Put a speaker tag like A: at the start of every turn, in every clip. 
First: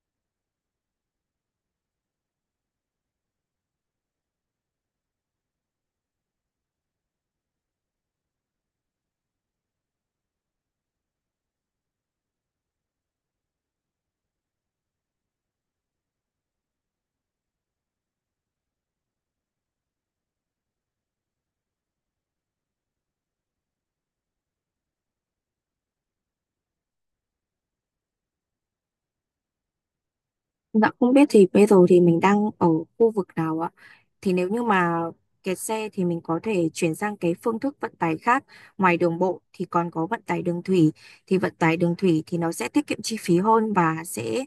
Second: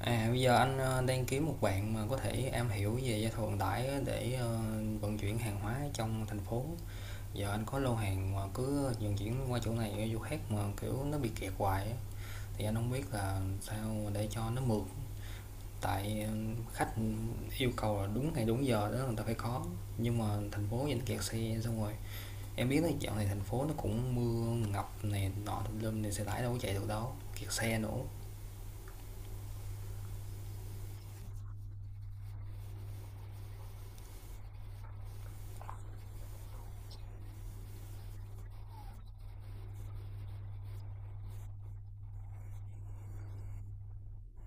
A: À, bây giờ anh đang kiếm một bạn mà có thể am hiểu về giao thông vận tải để vận chuyển hàng hóa trong thành phố. Giờ anh có lô hàng mà cứ vận chuyển qua chỗ này qua chỗ khác mà kiểu nó bị kẹt hoài á. Thì anh không biết là sao để cho nó mượt. Tại khách yêu cầu là đúng ngày đúng giờ đó người ta phải có. Nhưng mà thành phố vẫn kẹt xe xong rồi. Em biết là dạo này thành phố nó cũng mưa ngập này nọ tùm lum này, xe tải đâu có chạy được đâu. Kẹt xe nữa.
B: Dạ không biết thì bây giờ thì mình đang ở khu vực nào ạ? Thì nếu như mà kẹt xe thì mình có thể chuyển sang cái phương thức vận tải khác. Ngoài đường bộ thì còn có vận tải đường thủy. Thì vận tải đường thủy thì nó sẽ tiết kiệm chi phí hơn và sẽ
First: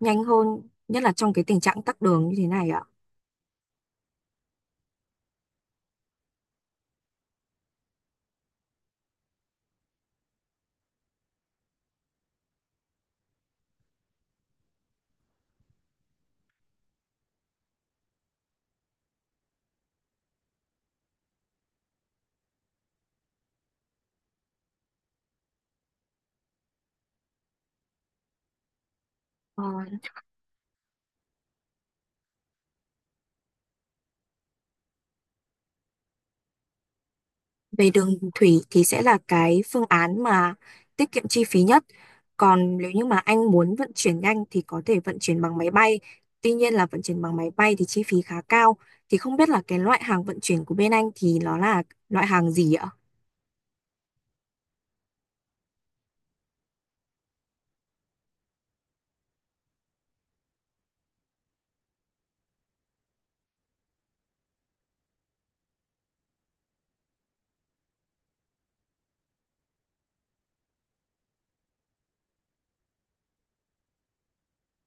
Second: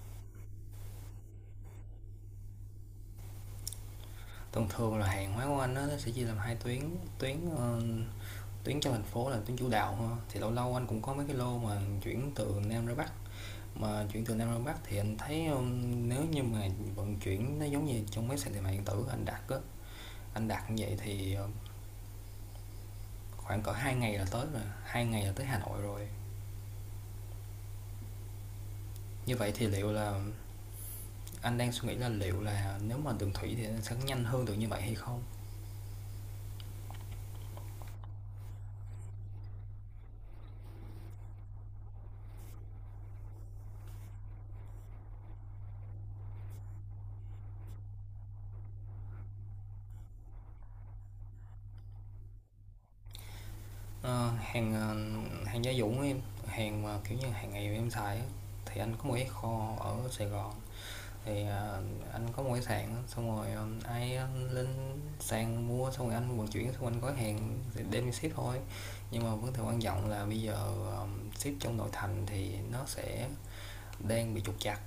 B: nhanh hơn, nhất là trong cái tình trạng tắc đường như thế này ạ.
A: Thông thường là hàng hóa của anh á, nó sẽ chia làm hai tuyến. tuyến ờ, Tuyến trong thành phố là tuyến chủ đạo ha. Thì lâu lâu anh cũng có mấy cái lô mà chuyển từ Nam ra Bắc, mà chuyển từ Nam ra Bắc thì anh thấy nếu như mà vận chuyển nó giống như trong mấy sàn thương mại điện tử anh đặt á, anh đặt như vậy thì khoảng cỡ hai ngày là tới rồi, hai ngày là tới Hà Nội rồi. Như vậy
B: Ờ,
A: thì liệu là Anh đang suy nghĩ là liệu là nếu mà đường thủy thì nó sẽ nhanh hơn được như vậy hay không.
B: Về đường thủy thì sẽ là cái phương án mà tiết kiệm chi phí nhất. Còn nếu như mà anh muốn vận chuyển nhanh thì có thể vận chuyển bằng máy bay. Tuy nhiên là vận chuyển bằng máy bay thì chi phí khá cao. Thì không biết là cái loại hàng vận chuyển của bên anh thì nó là loại hàng gì ạ?
A: Ờ, hàng, ờ, Hàng gia dụng em, hàng mà kiểu như hàng ngày em xài á, thì anh có một cái kho ở Sài Gòn, thì, ờ, anh có một cái sàn á, xong rồi, lên sàn mua xong rồi anh vận chuyển, xong rồi anh gói hàng thì đem đi ship thôi. Nhưng mà vấn đề quan trọng là bây giờ, ờ, ship trong nội thành thì nó sẽ đang bị trục trặc.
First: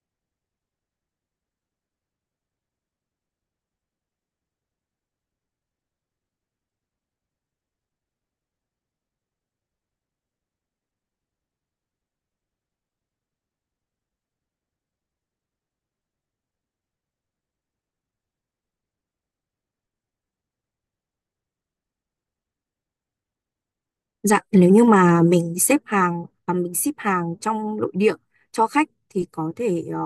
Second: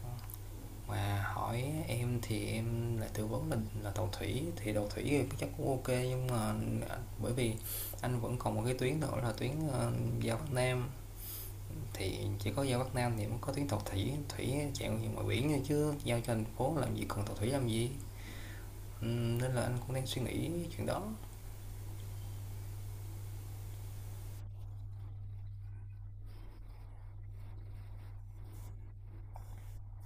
A: Mà hỏi em thì em lại tư vấn là tàu thủy thì chắc cũng ok, nhưng mà bởi vì anh vẫn còn một cái tuyến nữa là ra Bắc Nam, thì chỉ có giao Bắc Nam thì mới có tuyến tàu thủy, chạy ngoài biển thôi, chứ giao cho thành phố làm gì, cần tàu thủy làm gì. Nên là anh cũng đang suy nghĩ chuyện đó.
B: Dạ, nếu như mà mình xếp hàng mình ship hàng trong nội địa cho khách thì có thể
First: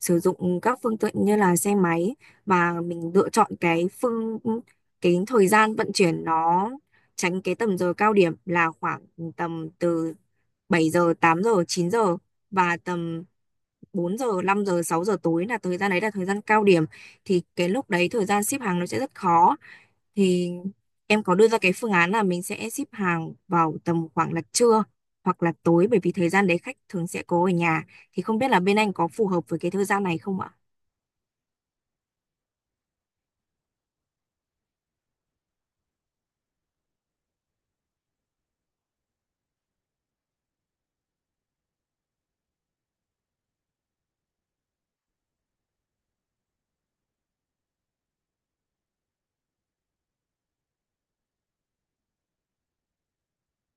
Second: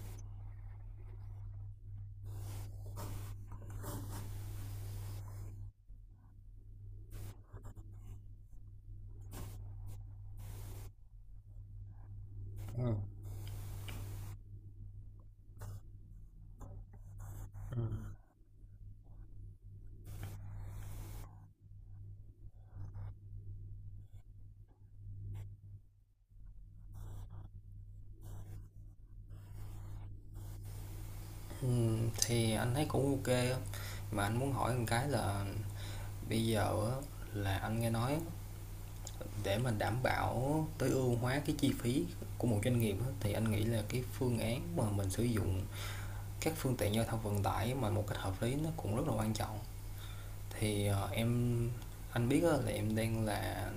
B: sử dụng các phương tiện như là xe máy, và mình lựa chọn cái thời gian vận chuyển nó tránh cái tầm giờ cao điểm là khoảng tầm từ 7 giờ, 8 giờ, 9 giờ và tầm 4 giờ, 5 giờ, 6 giờ tối. Là thời gian đấy là thời gian cao điểm thì cái lúc đấy thời gian ship hàng nó sẽ rất khó. Thì em có đưa ra cái phương án là mình sẽ ship hàng vào tầm khoảng là trưa hoặc là tối, bởi vì thời gian đấy khách thường sẽ có ở nhà. Thì không biết là bên anh có phù hợp với cái thời gian này không ạ?
A: Thì anh thấy cũng ok, mà anh muốn hỏi một cái là bây giờ là anh nghe nói, để mình đảm bảo tối ưu hóa cái chi phí của một doanh nghiệp thì anh nghĩ là cái phương án mà mình sử dụng các phương tiện giao thông vận tải mà một cách hợp lý nó cũng rất là quan trọng. Thì anh biết là em đang là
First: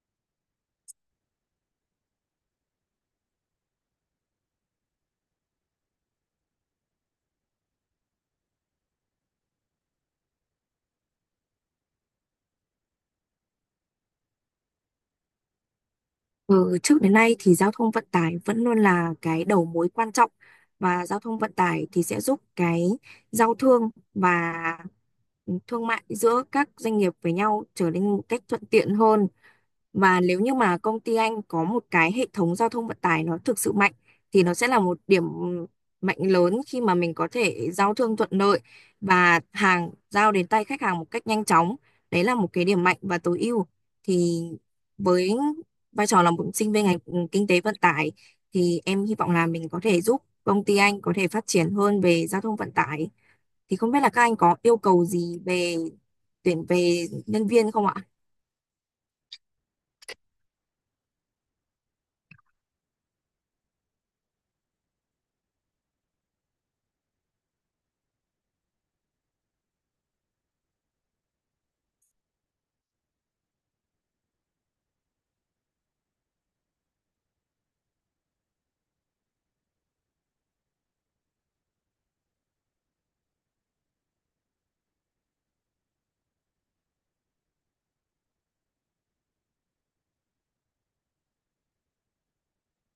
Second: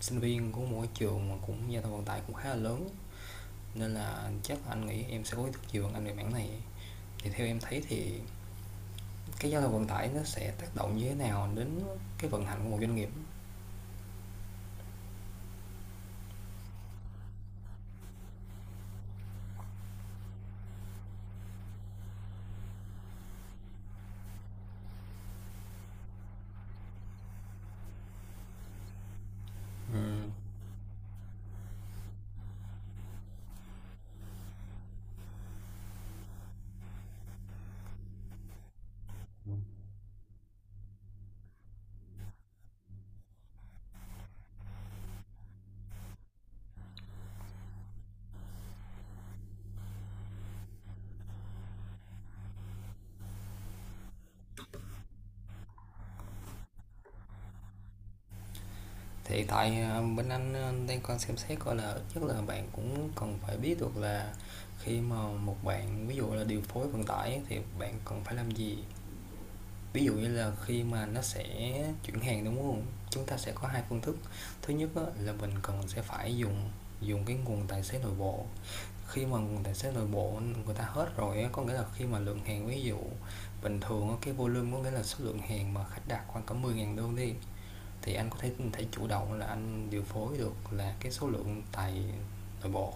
A: sinh viên của một trường mà cũng giao thông vận tải cũng khá là lớn, nên là chắc là anh nghĩ em sẽ có ý thức nhiều anh về mảng này. Thì theo em thấy thì cái giao thông vận tải nó sẽ tác động như thế nào đến cái vận hành của một doanh nghiệp?
B: Ừ, trước đến nay thì giao thông vận tải vẫn luôn là cái đầu mối quan trọng, và giao thông vận tải thì sẽ giúp cái giao thương và thương mại giữa các doanh nghiệp với nhau trở nên một cách thuận tiện hơn. Và nếu như mà công ty anh có một cái hệ thống giao thông vận tải nó thực sự mạnh thì nó sẽ là một điểm mạnh lớn khi mà mình có thể giao thương thuận lợi và hàng giao đến tay khách hàng một cách nhanh chóng. Đấy là một cái điểm mạnh và tối ưu. Thì với vai trò là một sinh viên ngành kinh tế vận tải, thì em hy vọng là mình có thể giúp công ty anh có thể phát triển hơn về giao thông vận tải. Thì không biết là các anh có yêu cầu gì về tuyển về nhân viên không ạ?
A: Thì tại bên anh đang còn xem xét coi là ít nhất là bạn cũng cần phải biết được là khi mà một bạn ví dụ là điều phối vận tải thì bạn cần phải làm gì. Ví dụ như là khi mà nó sẽ chuyển hàng đúng không, chúng ta sẽ có hai phương thức. Thứ nhất là mình cần sẽ phải dùng dùng cái nguồn tài xế nội bộ. Khi mà nguồn tài xế nội bộ người ta hết rồi, có nghĩa là khi mà lượng hàng, ví dụ bình thường cái volume, có nghĩa là số lượng hàng mà khách đặt khoảng cả mười 000 đơn đi, thì anh có thể thể chủ động là anh điều phối được là cái số lượng tài nội bộ.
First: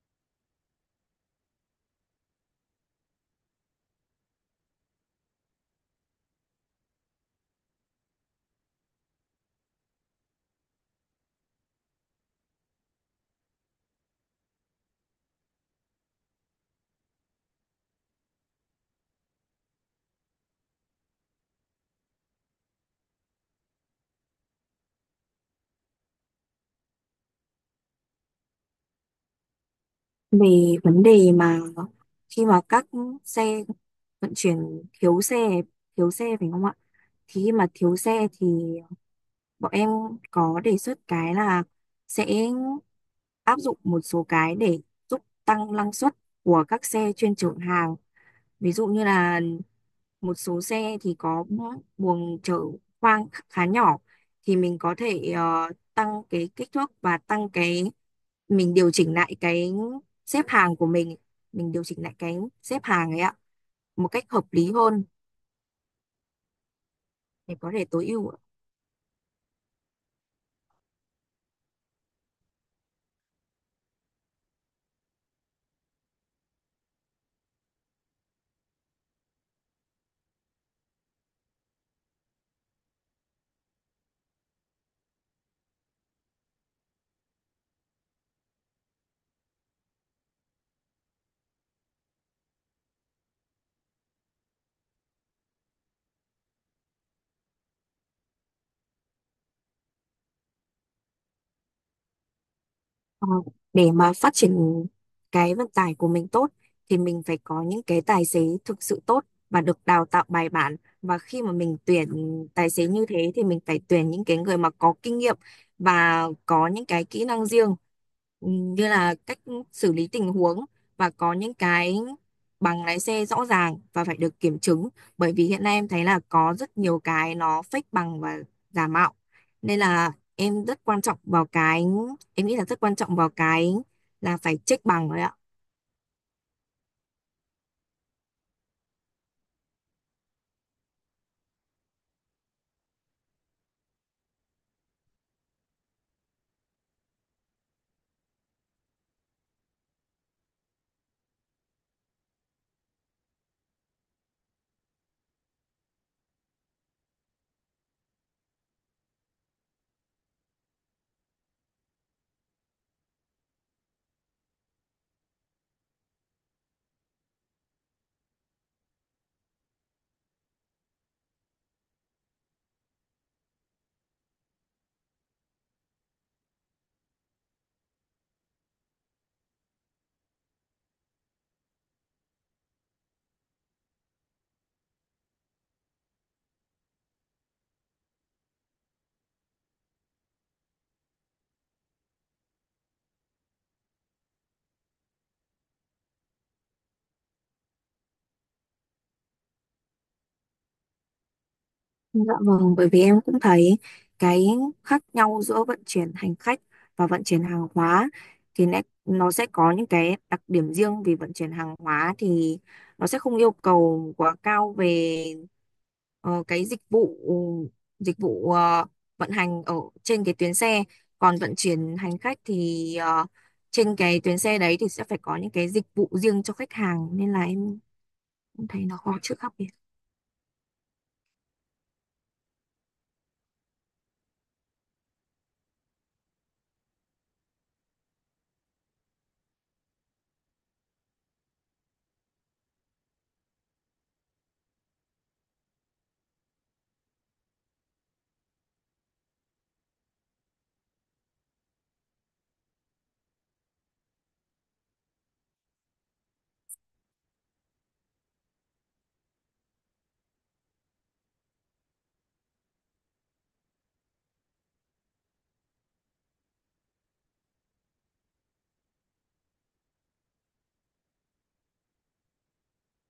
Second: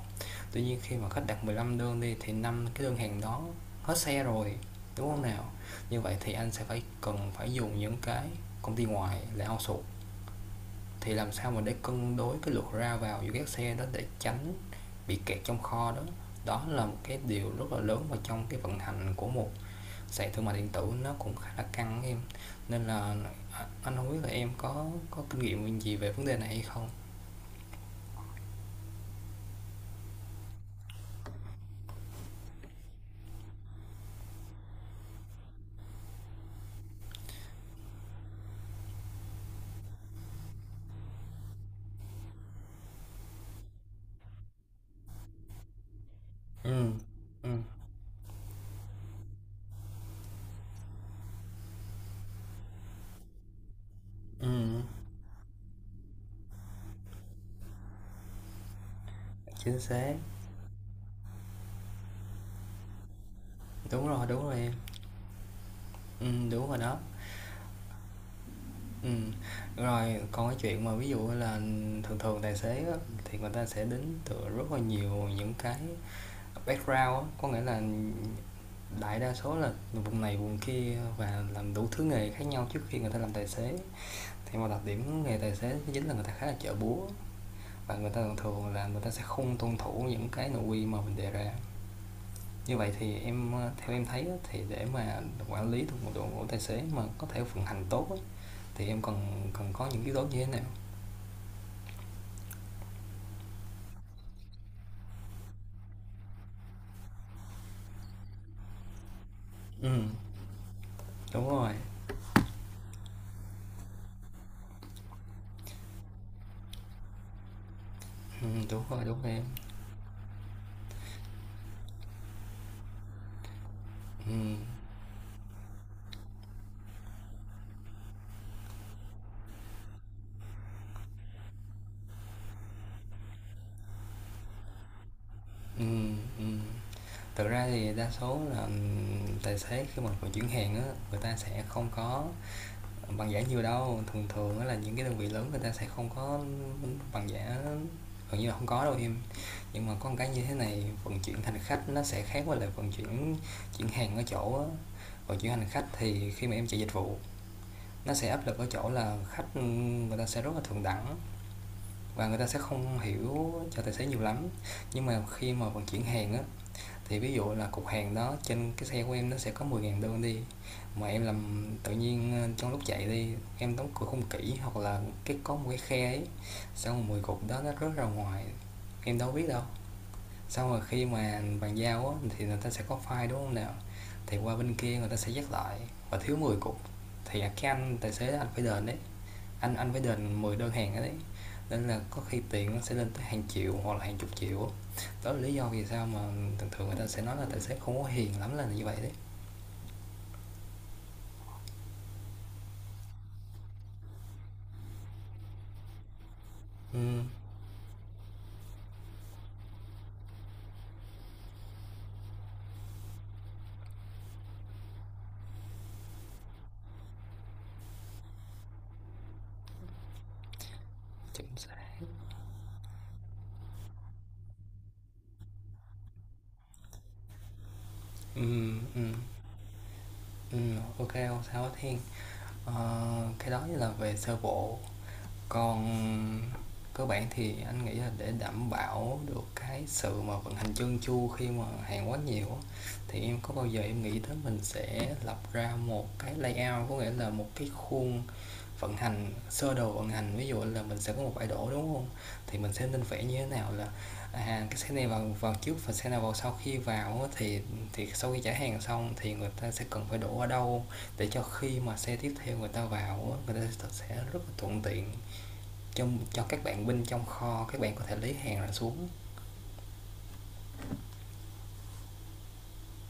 A: Tuy nhiên khi mà khách đặt 15 đơn đi thì 5 cái đơn hàng đó hết xe rồi, đúng không nào? Như vậy thì anh sẽ phải cần phải dùng những cái công ty ngoài là outsource. Thì làm sao mà để cân đối cái lượt ra vào giữa các xe đó để tránh bị kẹt trong kho đó, đó là một cái điều rất là lớn vào trong cái vận hành của một sàn thương mại điện tử, nó cũng khá là căng em. Nên là anh không biết là em có kinh nghiệm gì về vấn đề này hay không.
B: Về vấn đề mà khi mà các xe vận chuyển thiếu xe thiếu xe phải không ạ? Thì khi mà thiếu xe thì bọn em có đề xuất cái là sẽ áp dụng một số cái để giúp tăng năng suất của các
A: Ừ.
B: xe chuyên
A: Ừ.
B: chở hàng. Ví dụ như là một số xe thì có buồng chở khoang khá nhỏ,
A: Ừ.
B: thì mình có thể tăng cái kích thước và tăng cái mình điều chỉnh lại cái
A: Chính xác.
B: xếp hàng của mình điều chỉnh lại cái xếp hàng ấy ạ, một
A: Đúng
B: cách
A: rồi, đúng
B: hợp
A: rồi
B: lý
A: em.
B: hơn
A: Ừ, đúng rồi đó.
B: để có thể tối ưu.
A: Ừ, rồi. Còn cái chuyện mà ví dụ là thường thường tài xế á, thì người ta sẽ đến từ rất là nhiều những cái background á, có nghĩa là đại đa số là vùng này vùng kia và làm đủ thứ nghề khác nhau trước khi người ta làm tài xế. Thì một đặc điểm nghề tài xế chính là người ta khá là chợ búa, và người ta thường thường là người ta sẽ không tuân thủ những cái nội quy mà mình đề ra. Như vậy thì theo em thấy thì để mà quản lý được một đội ngũ tài xế mà có thể vận hành tốt thì em cần cần có những yếu tố như thế nào?
B: Ờ, để mà phát triển cái vận tải của mình tốt thì mình phải có những cái tài xế thực sự tốt và được
A: Ừ,
B: đào tạo bài bản, và khi
A: đúng
B: mà
A: rồi.
B: mình tuyển tài xế như thế thì mình phải tuyển những cái người mà có kinh nghiệm và có những cái kỹ năng riêng.
A: Ừ, đúng
B: Như
A: rồi,
B: là
A: đúng rồi
B: cách
A: em.
B: xử lý tình huống và có những cái bằng lái xe rõ ràng và phải được kiểm chứng, bởi vì hiện nay em thấy là có rất nhiều cái nó fake bằng và giả mạo. Nên là em rất quan trọng vào cái em nghĩ là rất quan trọng vào cái là phải check bằng rồi ạ.
A: Ừ. Ừ. Thực ra thì đa số là, tài xế khi mà vận chuyển hàng á, người ta sẽ không có bằng giả nhiều đâu. Thường thường á là những cái đơn vị lớn người ta sẽ không có bằng giả, gần như là không có đâu em. Nhưng mà có một cái như thế này, vận chuyển hành khách nó sẽ khác với lại vận chuyển chuyển hàng ở chỗ á. Vận chuyển hành khách thì khi mà em chạy dịch vụ nó sẽ áp lực ở chỗ là khách, người ta sẽ rất là thượng đẳng và người ta sẽ không hiểu cho tài xế nhiều lắm. Nhưng mà khi mà vận chuyển hàng á, thì ví dụ là cục hàng đó trên cái xe của em nó sẽ có 10.000 đơn đi, mà em làm tự nhiên trong lúc chạy đi em đóng cửa không kỹ hoặc là cái có một cái khe ấy, xong rồi 10 cục đó nó rớt ra ngoài, em đâu biết đâu. Xong rồi khi mà bàn giao á, thì người ta sẽ có file đúng không nào, thì qua bên kia người ta sẽ dắt lại và thiếu 10 cục, thì cái anh tài xế anh phải đền đấy. Anh phải đền 10 đơn hàng ở đấy, nên là có khi tiền nó sẽ lên tới hàng triệu hoặc là hàng chục triệu. Đó là lý do vì sao mà thường thường người ta sẽ nói là tài xế không có hiền lắm là như vậy đấy.
B: Dạ vâng, bởi vì em cũng thấy cái khác nhau giữa vận chuyển hành khách
A: Ừ.
B: và vận chuyển hàng hóa, thì nó sẽ có những cái đặc điểm riêng. Vì vận chuyển hàng hóa thì nó sẽ không yêu cầu quá cao về cái dịch vụ vận hành ở trên cái tuyến xe. Còn
A: Chính
B: vận
A: xác.
B: chuyển hành khách thì trên cái tuyến xe đấy thì sẽ phải có những cái dịch vụ riêng cho khách hàng, nên là em
A: Ừ.
B: Em thấy nó
A: Ừ.
B: khó chữa đặc biệt.
A: Ừ. Ok, không sao hết Thiên. Ờ, cái đó là về sơ bộ. Còn cơ bản thì anh nghĩ là để đảm bảo được cái sự mà vận hành chân chu khi mà hàng quá nhiều á, thì em có bao giờ em nghĩ tới mình sẽ lập ra một cái layout, có nghĩa là một cái khuôn vận hành, sơ đồ vận hành, ví dụ là mình sẽ có một bãi đổ đúng không, thì mình sẽ nên vẽ như thế nào, là à, cái xe này vào vào trước và xe nào vào sau, khi vào thì sau khi trả hàng xong thì người ta sẽ cần phải đổ ở đâu để cho khi mà xe tiếp theo người ta vào, người ta sẽ rất là thuận tiện cho các bạn binh trong kho, các bạn có thể lấy hàng ra xuống.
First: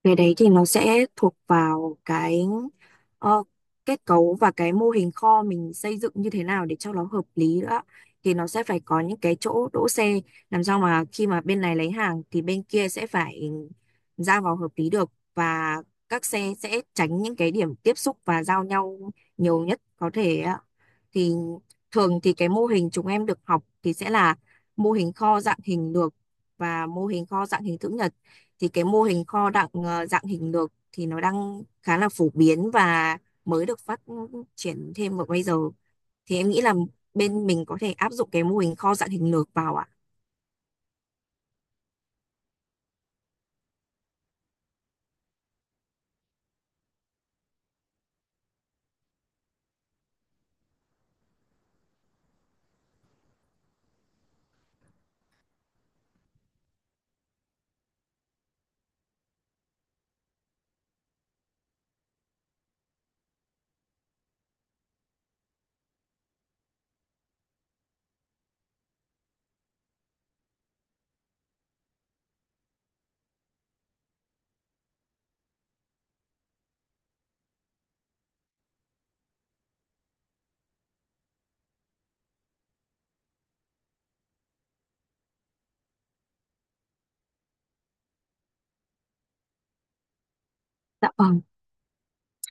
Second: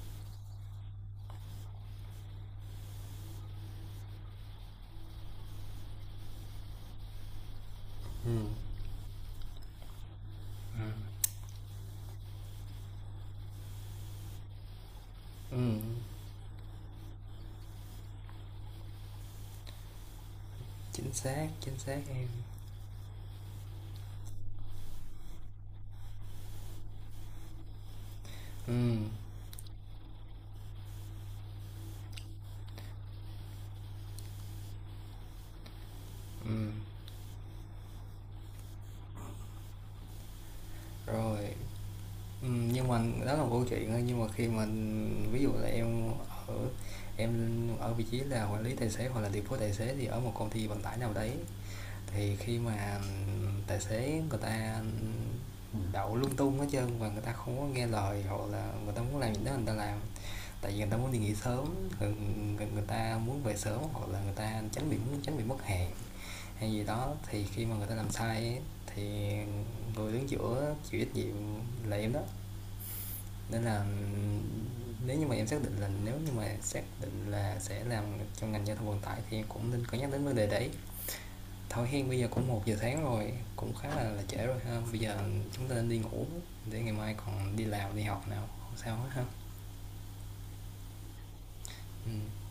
B: Cái đấy thì nó sẽ thuộc vào cái ờ, kết cấu và cái mô hình kho mình xây dựng như thế nào để cho nó hợp lý nữa. Thì nó sẽ phải có những cái chỗ đỗ xe, làm sao mà khi mà bên này lấy hàng thì bên kia sẽ phải ra vào hợp lý được,
A: Ừ,
B: và các xe sẽ tránh những cái điểm tiếp xúc và giao nhau nhiều nhất có thể ạ. Thì
A: chính xác
B: thường
A: em.
B: thì cái mô hình chúng em được học thì sẽ là mô hình kho dạng hình lược và mô hình kho dạng hình chữ nhật. Thì
A: Ừ,
B: cái mô hình kho dạng hình lược thì nó đang khá là phổ biến và mới được phát triển thêm vào bây giờ. Thì em nghĩ là bên mình có thể áp dụng cái mô hình kho dạng hình lược vào ạ.
A: rồi. Nhưng mà đó là một câu chuyện thôi, nhưng mà khi mà ví dụ là ở em ở vị trí là quản lý tài xế hoặc là điều phối tài xế thì ở một công ty vận tải nào đấy, thì khi mà tài xế người ta đậu lung tung hết trơn và người ta không có nghe lời hoặc là người ta muốn làm gì đó người ta làm. Tại vì người ta muốn đi nghỉ sớm, người ta muốn về sớm, hoặc là người ta tránh bị muốn tránh bị mất hàng hay gì đó, thì khi mà người ta làm sai ấy, thì người đứng giữa chịu trách nhiệm là em đó. Nên là nếu như mà em xác định là, sẽ làm trong ngành giao thông vận tải, thì em cũng nên có nhắc đến vấn đề đấy. Thôi hen, bây giờ cũng 1 giờ sáng rồi, cũng khá là trễ rồi ha, bây giờ chúng ta nên đi ngủ để ngày mai còn đi làm đi học nào. Không sao hết ha.
B: Dạ vâng.
A: Ừ.